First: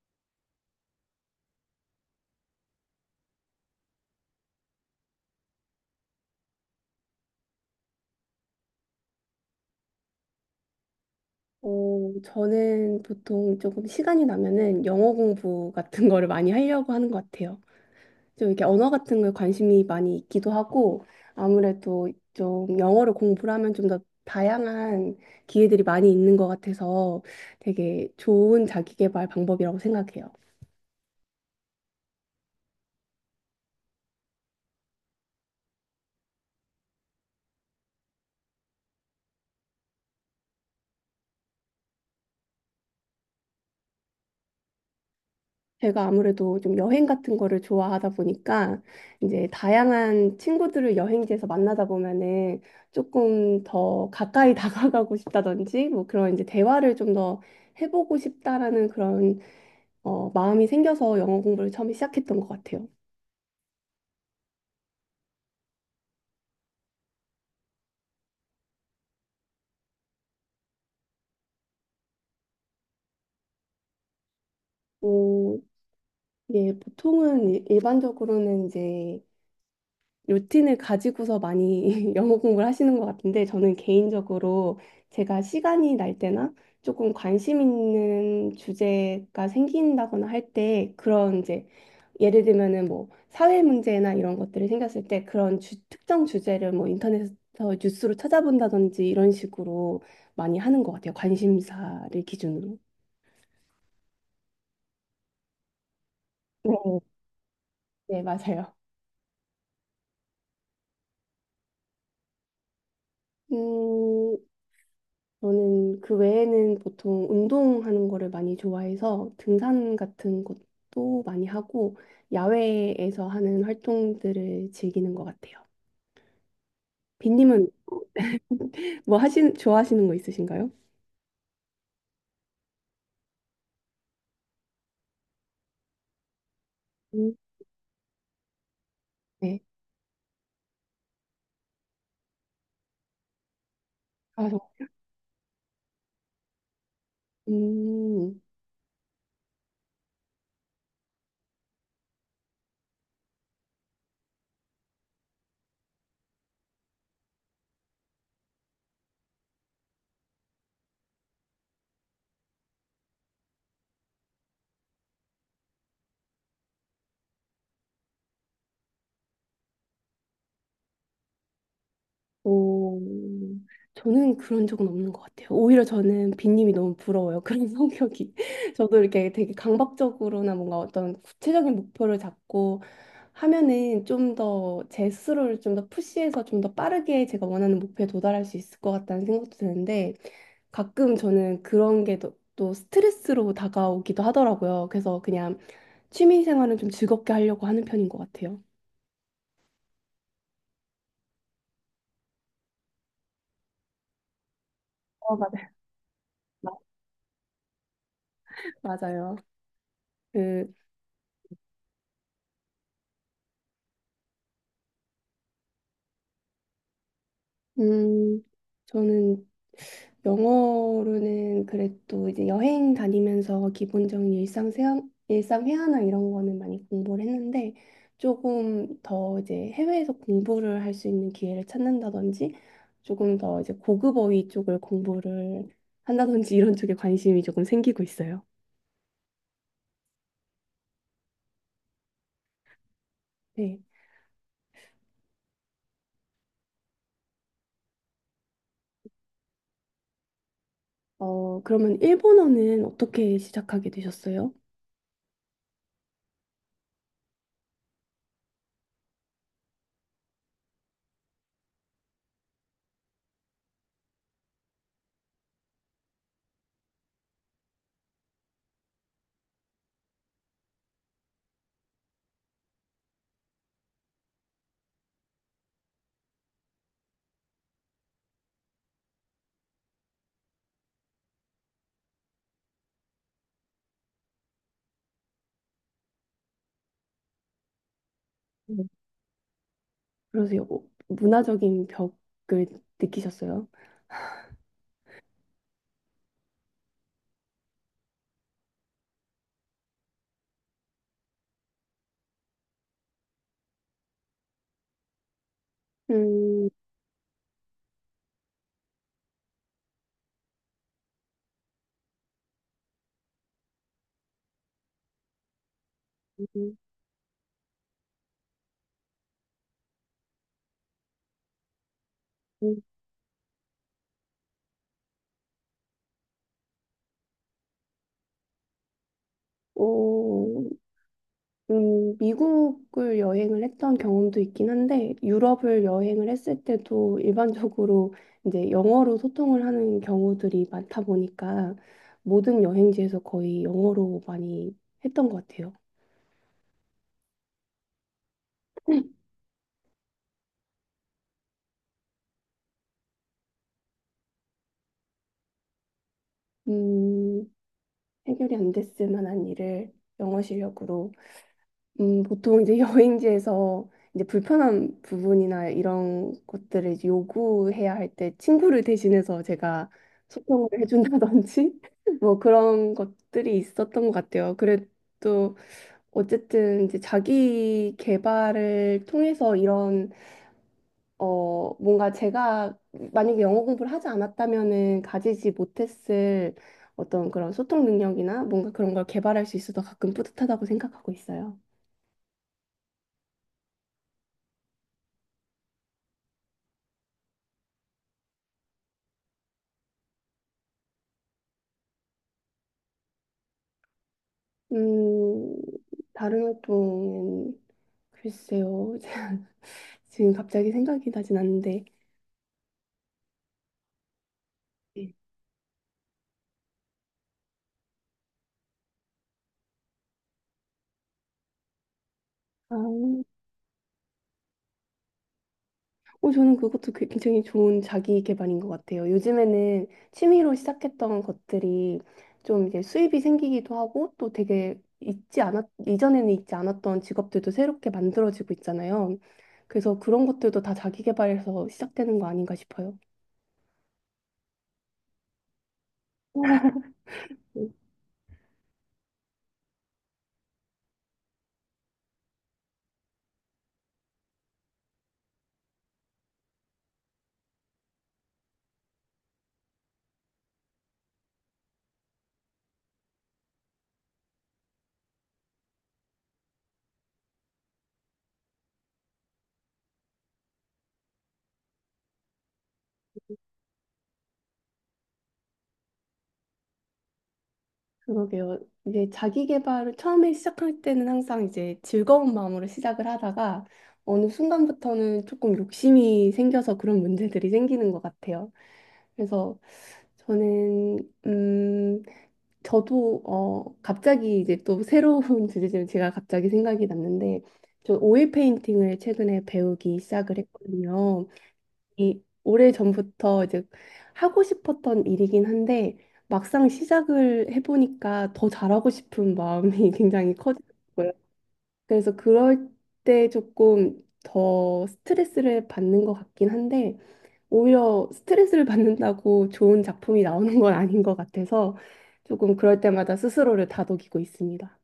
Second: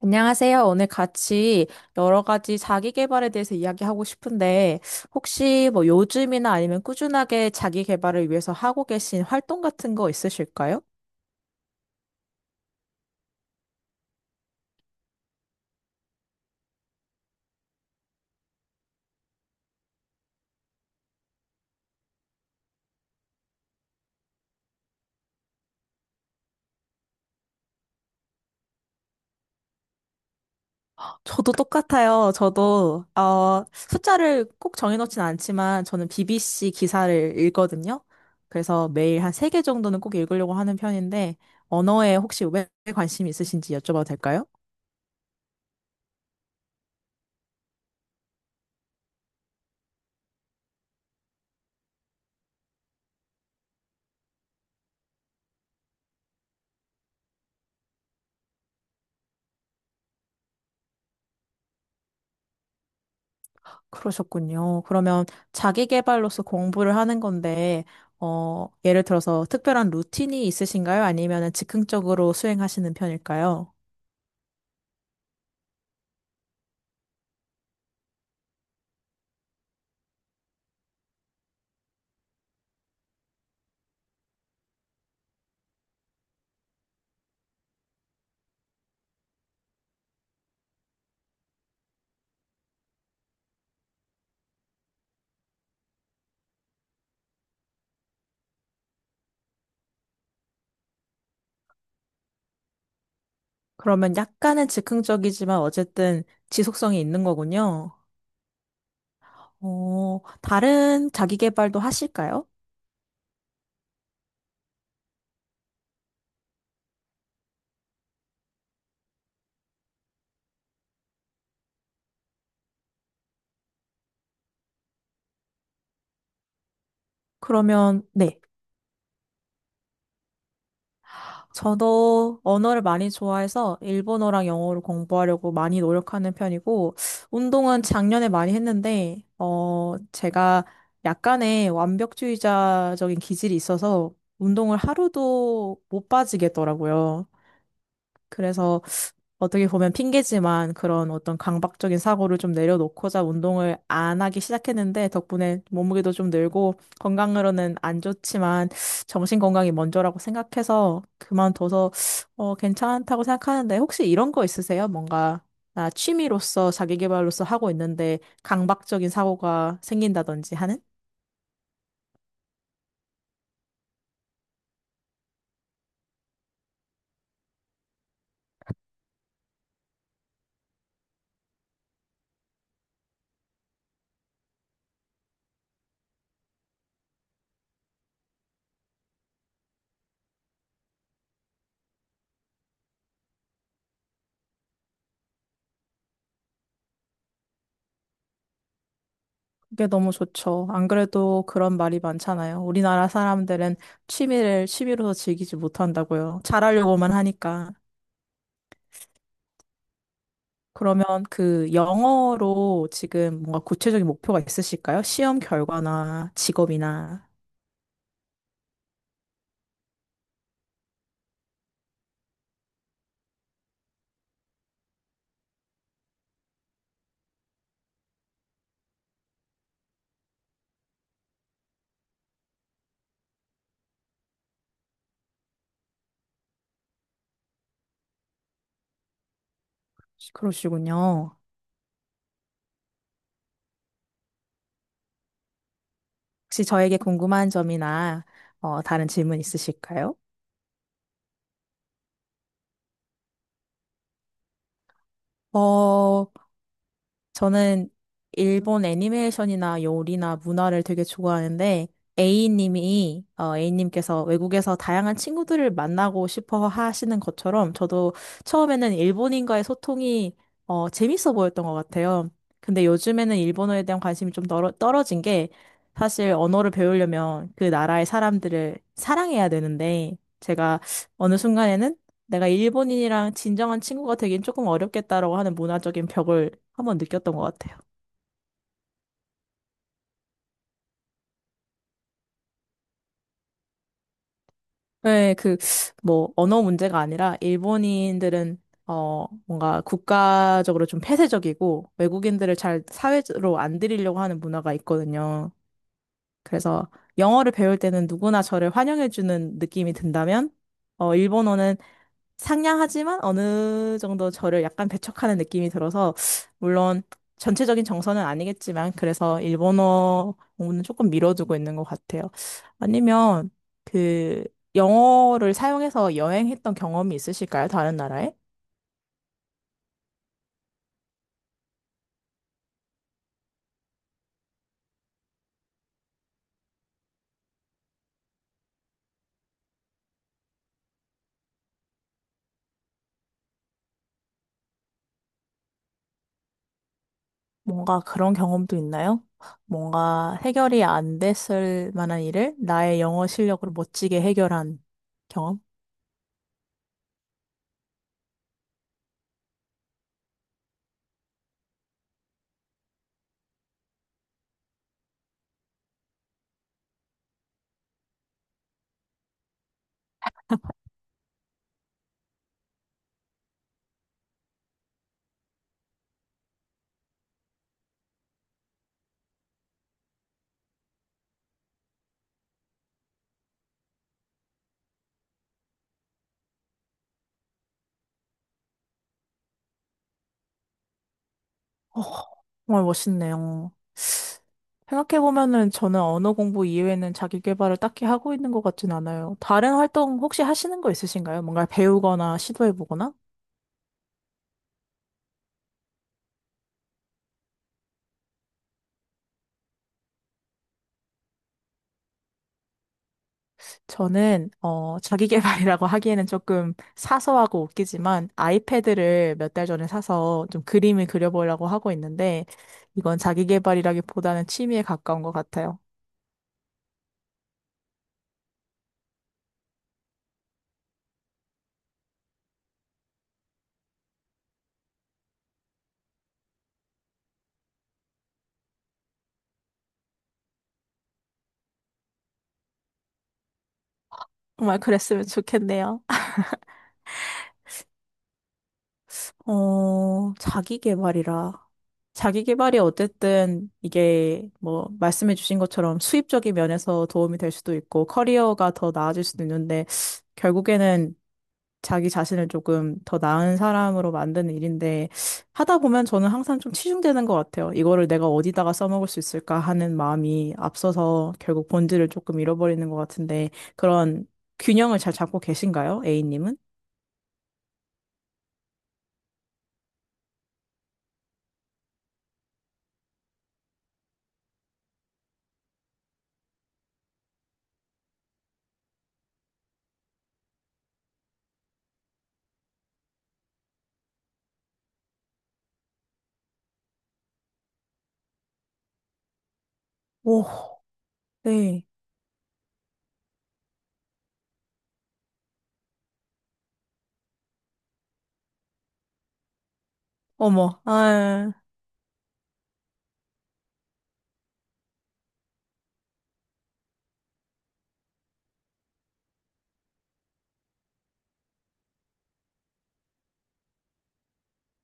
안녕하세요. 오늘 같이 여러 가지 자기 개발에 대해서 이야기하고 싶은데, 혹시 뭐 요즘이나 아니면 꾸준하게 자기 개발을 위해서 하고 계신 활동 같은 거 있으실까요? 어, 저는 보통 조금 시간이 나면은 영어 공부 같은 거를 많이 하려고 하는 것 같아요. 좀 이렇게 언어 같은 거에 관심이 많이 있기도 하고 아무래도 좀 영어를 공부를 하면 좀 더 다양한 기회들이 많이 있는 것 같아서 되게 좋은 자기계발 방법이라고 생각해요. 저도 똑같아요. 저도, 숫자를 꼭 정해놓진 않지만, 저는 BBC 기사를 읽거든요. 그래서 매일 한 세 개 정도는 꼭 읽으려고 하는 편인데, 언어에 혹시 왜 관심 있으신지 여쭤봐도 될까요? 제가 아무래도 좀 여행 같은 거를 좋아하다 보니까 이제 다양한 친구들을 여행지에서 만나다 보면은 조금 더 가까이 다가가고 싶다든지 뭐 그런 이제 대화를 좀 더 해보고 싶다라는 그런 마음이 생겨서 영어 공부를 처음에 시작했던 것 같아요. 그러셨군요. 그러면 자기 개발로서 공부를 하는 건데, 예를 들어서 특별한 루틴이 있으신가요? 아니면 즉흥적으로 수행하시는 편일까요? 어, 예, 보통은 일반적으로는 이제 루틴을 가지고서 많이 영어 공부를 하시는 것 같은데 저는 개인적으로 제가 시간이 날 때나 조금 관심 있는 주제가 생긴다거나 할 때 그런 이제 예를 들면은 뭐 사회 문제나 이런 것들이 생겼을 때 그런 특정 주제를 뭐 인터넷에서 뉴스로 찾아본다든지 이런 식으로 많이 하는 것 같아요. 관심사를 기준으로. 그러면 약간은 즉흥적이지만 어쨌든 네, 지속성이 있는 거군요. 네, 맞아요. 어, 다른 자기 개발도 하실까요? 음, 저는 그 외에는 보통 운동하는 거를 많이 좋아해서 등산 같은 것도 많이 하고 야외에서 하는 활동들을 즐기는 것 같아요. 빈님은 그러면, 네. 뭐 하신 좋아하시는 거 있으신가요? 저도 언어를 많이 좋아해서 일본어랑 영어를 공부하려고 많이 노력하는 편이고, 음. 운동은 작년에 많이 했는데, 네. 제가 약간의 완벽주의자적인 기질이 있어서 아, 저, 운동을 하루도 못 빠지겠더라고요. 음. 그래서 어떻게 보면 핑계지만 그런 어떤 강박적인 사고를 좀 내려놓고자 운동을 안 하기 시작했는데 덕분에 몸무게도 좀 늘고 건강으로는 안 좋지만 정신 건강이 먼저라고 생각해서 그만둬서 괜찮다고 생각하는데 혹시 이런 거 있으세요? 뭔가 나 취미로서 자기 개발로서 하고 있는데 강박적인 사고가 생긴다든지 하는? 오, 저는 그런 적은 없는 것 같아요. 오히려 저는 빈님이 너무 부러워요. 그런 성격이. 저도 이렇게 되게 강박적으로나 뭔가 어떤 구체적인 목표를 잡고 하면은 좀 더 제 스스로를 좀 더 푸시해서 좀 더 빠르게 제가 원하는 목표에 도달할 수 있을 것 같다는 생각도 드는데 가끔 저는 그런 게 또 또 스트레스로 다가오기도 하더라고요. 그래서 그냥 취미 생활은 좀 즐겁게 하려고 하는 편인 것 같아요. 그게 너무 좋죠. 안 그래도 그런 말이 많잖아요. 우리나라 사람들은 취미를 취미로서 어, 즐기지 맞아요. 못한다고요. 잘하려고만 하니까. 맞아요. 그, 그러면 그 영어로 지금 뭔가 구체적인 목표가 있으실까요? 시험 결과나 직업이나. 음, 저는 영어로는 그래도 이제 여행 다니면서 기본적인 일상 회화나 이런 거는 많이 공부를 했는데 조금 더 이제 해외에서 공부를 할 수 있는 기회를 찾는다든지 조금 더 이제 고급 어휘 쪽을 공부를 한다든지 이런 쪽에 관심이 조금 생기고 있어요. 그러시군요. 네. 혹시 저에게 궁금한 점이나 다른 질문 있으실까요? 그러면 일본어는 어떻게 시작하게 되셨어요? 어, 저는 일본 애니메이션이나 요리나 문화를 되게 좋아하는데, A님이, A님께서 외국에서 다양한 친구들을 만나고 싶어 하시는 것처럼, 저도 처음에는 일본인과의 소통이, 재밌어 보였던 것 같아요. 근데 요즘에는 일본어에 대한 관심이 떨어진 게, 사실 언어를 배우려면 그 나라의 사람들을 사랑해야 되는데, 제가 어느 순간에는 내가 일본인이랑 진정한 친구가 되긴 조금 어렵겠다라고 하는 문화적인 벽을 한번 느꼈던 것 같아요. 네. 그러세요. 뭐 문화적인 벽을 느끼셨어요? 네, 그, 뭐, 언어 문제가 아니라, 일본인들은, 뭔가 국가적으로 좀 폐쇄적이고, 외국인들을 잘 사회로 안 들이려고 하는 문화가 있거든요. 음, 그래서, 영어를 배울 때는 누구나 저를 환영해주는 느낌이 든다면, 일본어는 상냥하지만 어느 정도 저를 약간 배척하는 느낌이 들어서, 음, 물론 전체적인 정서는 아니겠지만, 그래서 일본어 공부는 조금 미뤄두고 있는 것 같아요. 아니면, 그, 영어를 사용해서 여행했던 경험이 있으실까요? 다른 나라에? 오, 미국을 여행을 했던 경험도 있긴 한데, 유럽을 여행을 했을 때도 일반적으로 이제 영어로 소통을 하는 경우들이 많다 보니까 모든 여행지에서 거의 영어로 많이 했던 것 같아요. 뭔가 그런 경험도 있나요? 뭔가 해결이 안 됐을 만한 일을 나의 영어 실력으로 멋지게 해결한 경험? 음, 해결이 안 됐을 만한 일을 영어 실력으로 보통 이제 여행지에서 이제 불편한 부분이나 이런 것들을 이제 요구해야 할 때 친구를 대신해서 제가 소통을 해준다든지 뭐 그런 것들이 있었던 것 같아요. 그래도 어쨌든 이제 자기 개발을 통해서 이런 뭔가 제가 만약에 영어 공부를 하지 않았다면은 가지지 못했을 어떤 그런 소통 능력이나 뭔가 그런 걸 개발할 수 있어서 가끔 뿌듯하다고 생각하고 있어요. 어, 정말 멋있네요. 생각해보면은 저는 언어 공부 이외에는 자기 개발을 딱히 하고 있는 것 같진 않아요. 다른 활동 혹시 하시는 거 있으신가요? 뭔가 배우거나 시도해보거나? 음, 다른 활동은 글쎄요. 지금 갑자기 생각이 나진 않는데. 저는, 네. 자기 개발이라고 하기에는 조금 사소하고 웃기지만 아이패드를 몇 달 전에 사서 좀 그림을 그려보려고 하고 있는데 아, 이건 어, 자기 개발이라기보다는 취미에 가까운 것 같아요. 저는 그것도 굉장히 좋은 자기 개발인 것 같아요. 요즘에는 취미로 시작했던 것들이 좀 이제 수입이 생기기도 하고 또 되게 있지 않았, 이전에는 있지 않았던 직업들도 새롭게 만들어지고 있잖아요. 그래서 그런 것들도 다 자기 개발에서 시작되는 거 아닌가 싶어요. 정말 그랬으면 좋겠네요. 어, 자기 개발이라. 자기 개발이 어쨌든 이게 뭐 말씀해 주신 것처럼 수입적인 면에서 도움이 될 수도 있고 커리어가 더 나아질 수도 있는데 결국에는 자기 자신을 조금 더 나은 사람으로 만드는 일인데 하다 보면 저는 항상 좀 치중되는 것 같아요. 이거를 내가 어디다가 써먹을 수 있을까 하는 마음이 앞서서 결국 본질을 조금 잃어버리는 것 같은데 그런 균형을 잘 잡고 계신가요? A님은? 그러게요. 이제 자기 개발을 처음에 시작할 때는 항상 이제 즐거운 마음으로 시작을 하다가 어느 순간부터는 조금 욕심이 생겨서 그런 문제들이 생기는 것 같아요. 그래서 저는 음 저도 갑자기 이제 또 새로운 주제지만 제가 갑자기 생각이 났는데 저 오일 페인팅을 최근에 배우기 시작을 오, 했거든요. 네. 이 오래전부터 이제 하고 싶었던 일이긴 한데 막상 시작을 해보니까 더 잘하고 싶은 마음이 굉장히 어머, 커지고요. 아, 그래서 그럴 때 조금 더 스트레스를 받는 것 같긴 한데 오히려 스트레스를 받는다고 좋은 작품이 나오는 건 아닌 것 같아서 조금 그럴 때마다 스스로를 다독이고 있습니다.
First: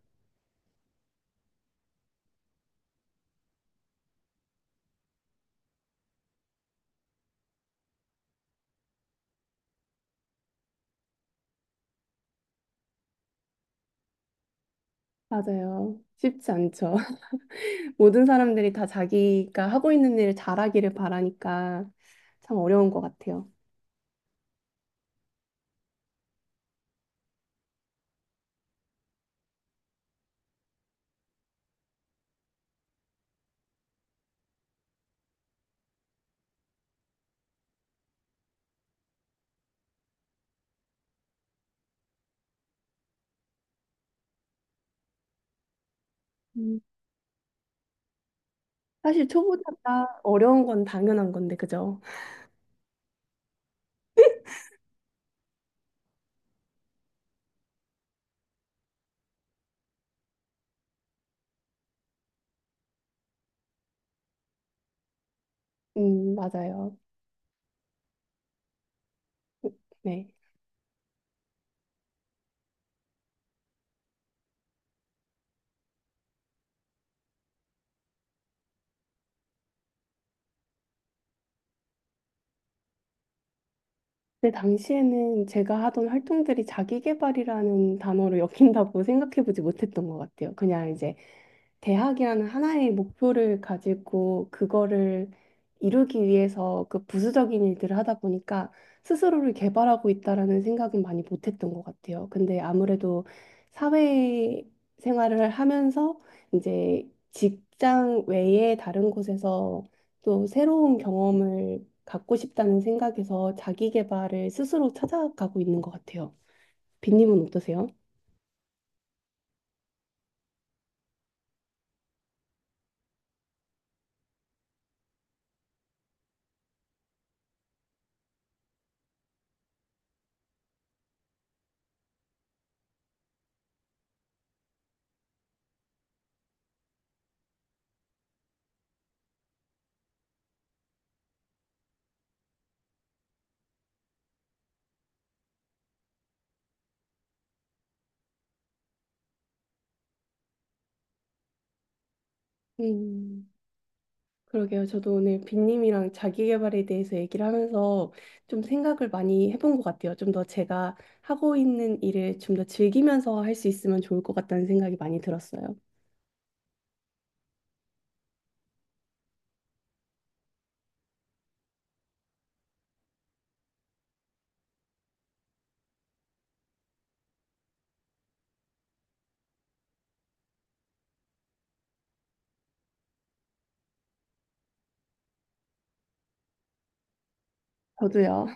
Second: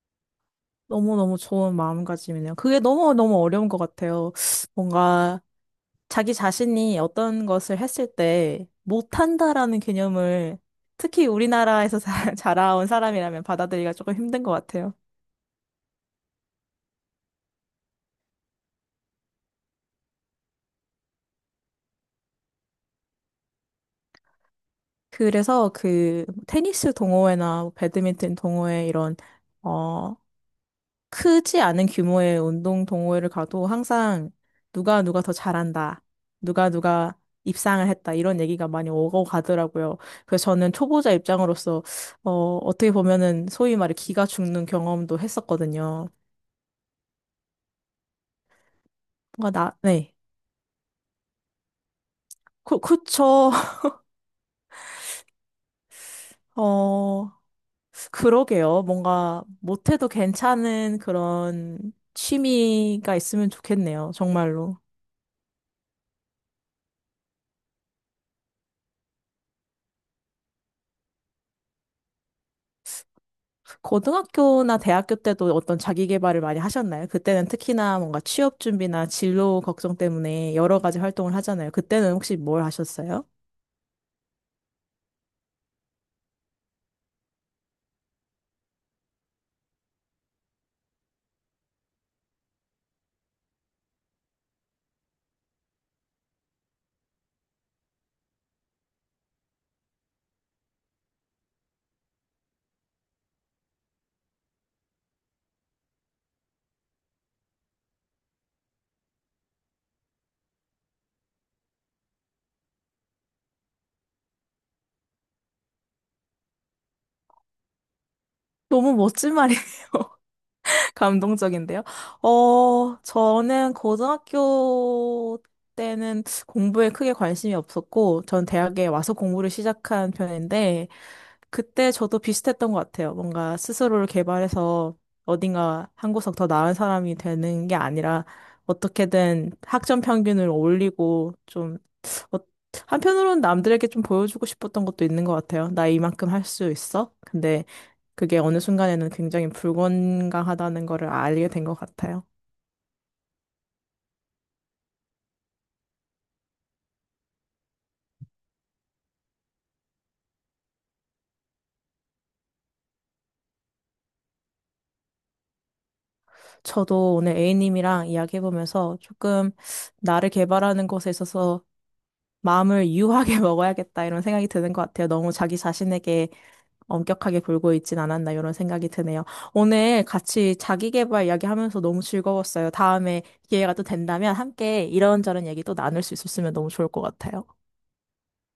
너무너무 좋은 마음가짐이네요. 그게 너무너무 어려운 것 같아요. 뭔가 자기 자신이 어떤 것을 했을 때 못한다라는 개념을 특히 우리나라에서 자라온 사람이라면 받아들이기가 조금 힘든 것 같아요. 맞아요. 쉽지 않죠. 모든 사람들이 다 자기가 하고 있는 일을 잘하기를 바라니까 참 어려운 것 같아요. 그래서 그 테니스 동호회나 배드민턴 동호회 이런 어, 크지 않은 규모의 운동 동호회를 가도 항상 누가 누가 더 잘한다. 누가 누가 입상을 했다. 이런 얘기가 많이 오고 가더라고요. 그래서 저는 초보자 입장으로서, 어, 어떻게 보면은 소위 말해 기가 죽는 경험도 했었거든요. 음, 사실 뭔가 나, 네. 초보자가 어려운 건 당연한 건데, 그죠? 그, 그쵸. 어, 그러게요. 뭔가 못해도 괜찮은 그런 취미가 있으면 좋겠네요. 정말로. 맞아요. 네. 고등학교나 대학교 때도 어떤 자기 개발을 많이 하셨나요? 그때는 특히나 뭔가 취업 준비나 진로 걱정 때문에 여러 가지 활동을 하잖아요. 그때는 혹시 뭘 하셨어요? 근데 당시에는 제가 하던 활동들이 자기계발이라는 단어로 엮인다고 생각해보지 못했던 것 같아요. 그냥 이제 대학이라는 하나의 목표를 가지고 그거를 이루기 위해서 그 부수적인 일들을 하다 보니까 스스로를 개발하고 있다라는 생각은 많이 못했던 것 같아요. 근데 아무래도 사회 생활을 하면서 이제 직장 외에 다른 곳에서 또 새로운 경험을 갖고 싶다는 생각에서 자기 개발을 스스로 찾아가고 있는 것 같아요. 빈님은 어떠세요? 너무 멋진 말이에요. 감동적인데요. 어, 저는 고등학교 때는 공부에 크게 관심이 없었고, 전 대학에 와서 공부를 시작한 편인데, 그때 저도 비슷했던 것 같아요. 뭔가 스스로를 개발해서 어딘가 한 구석 더 나은 사람이 되는 게 아니라 어떻게든 학점 평균을 올리고 좀 어, 한편으로는 남들에게 좀 보여주고 싶었던 것도 있는 것 같아요. 나 이만큼 할 수 있어? 근데 그게 어느 순간에는 굉장히 불건강하다는 거를 알게 된 것 같아요. 음. 그러게요. 저도 오늘 빈님이랑 자기계발에 대해서 얘기를 하면서 좀 생각을 많이 해본 것 같아요. 좀 더 제가 하고 있는 일을 좀 더 즐기면서 할 수 있으면 좋을 것 같다는 생각이 많이 들었어요. 저도 오늘 A님이랑 이야기해보면서 조금 나를 개발하는 것에 있어서 마음을 유하게 먹어야겠다 이런 생각이 드는 것 같아요. 너무 자기 자신에게 엄격하게 굴고 있진 않았나 이런 생각이 드네요. 오늘 같이 자기계발 이야기하면서 너무 즐거웠어요. 다음에 기회가 또 된다면 함께 이런저런 얘기 또 나눌 수 있었으면 너무 좋을 것 같아요. 저도요.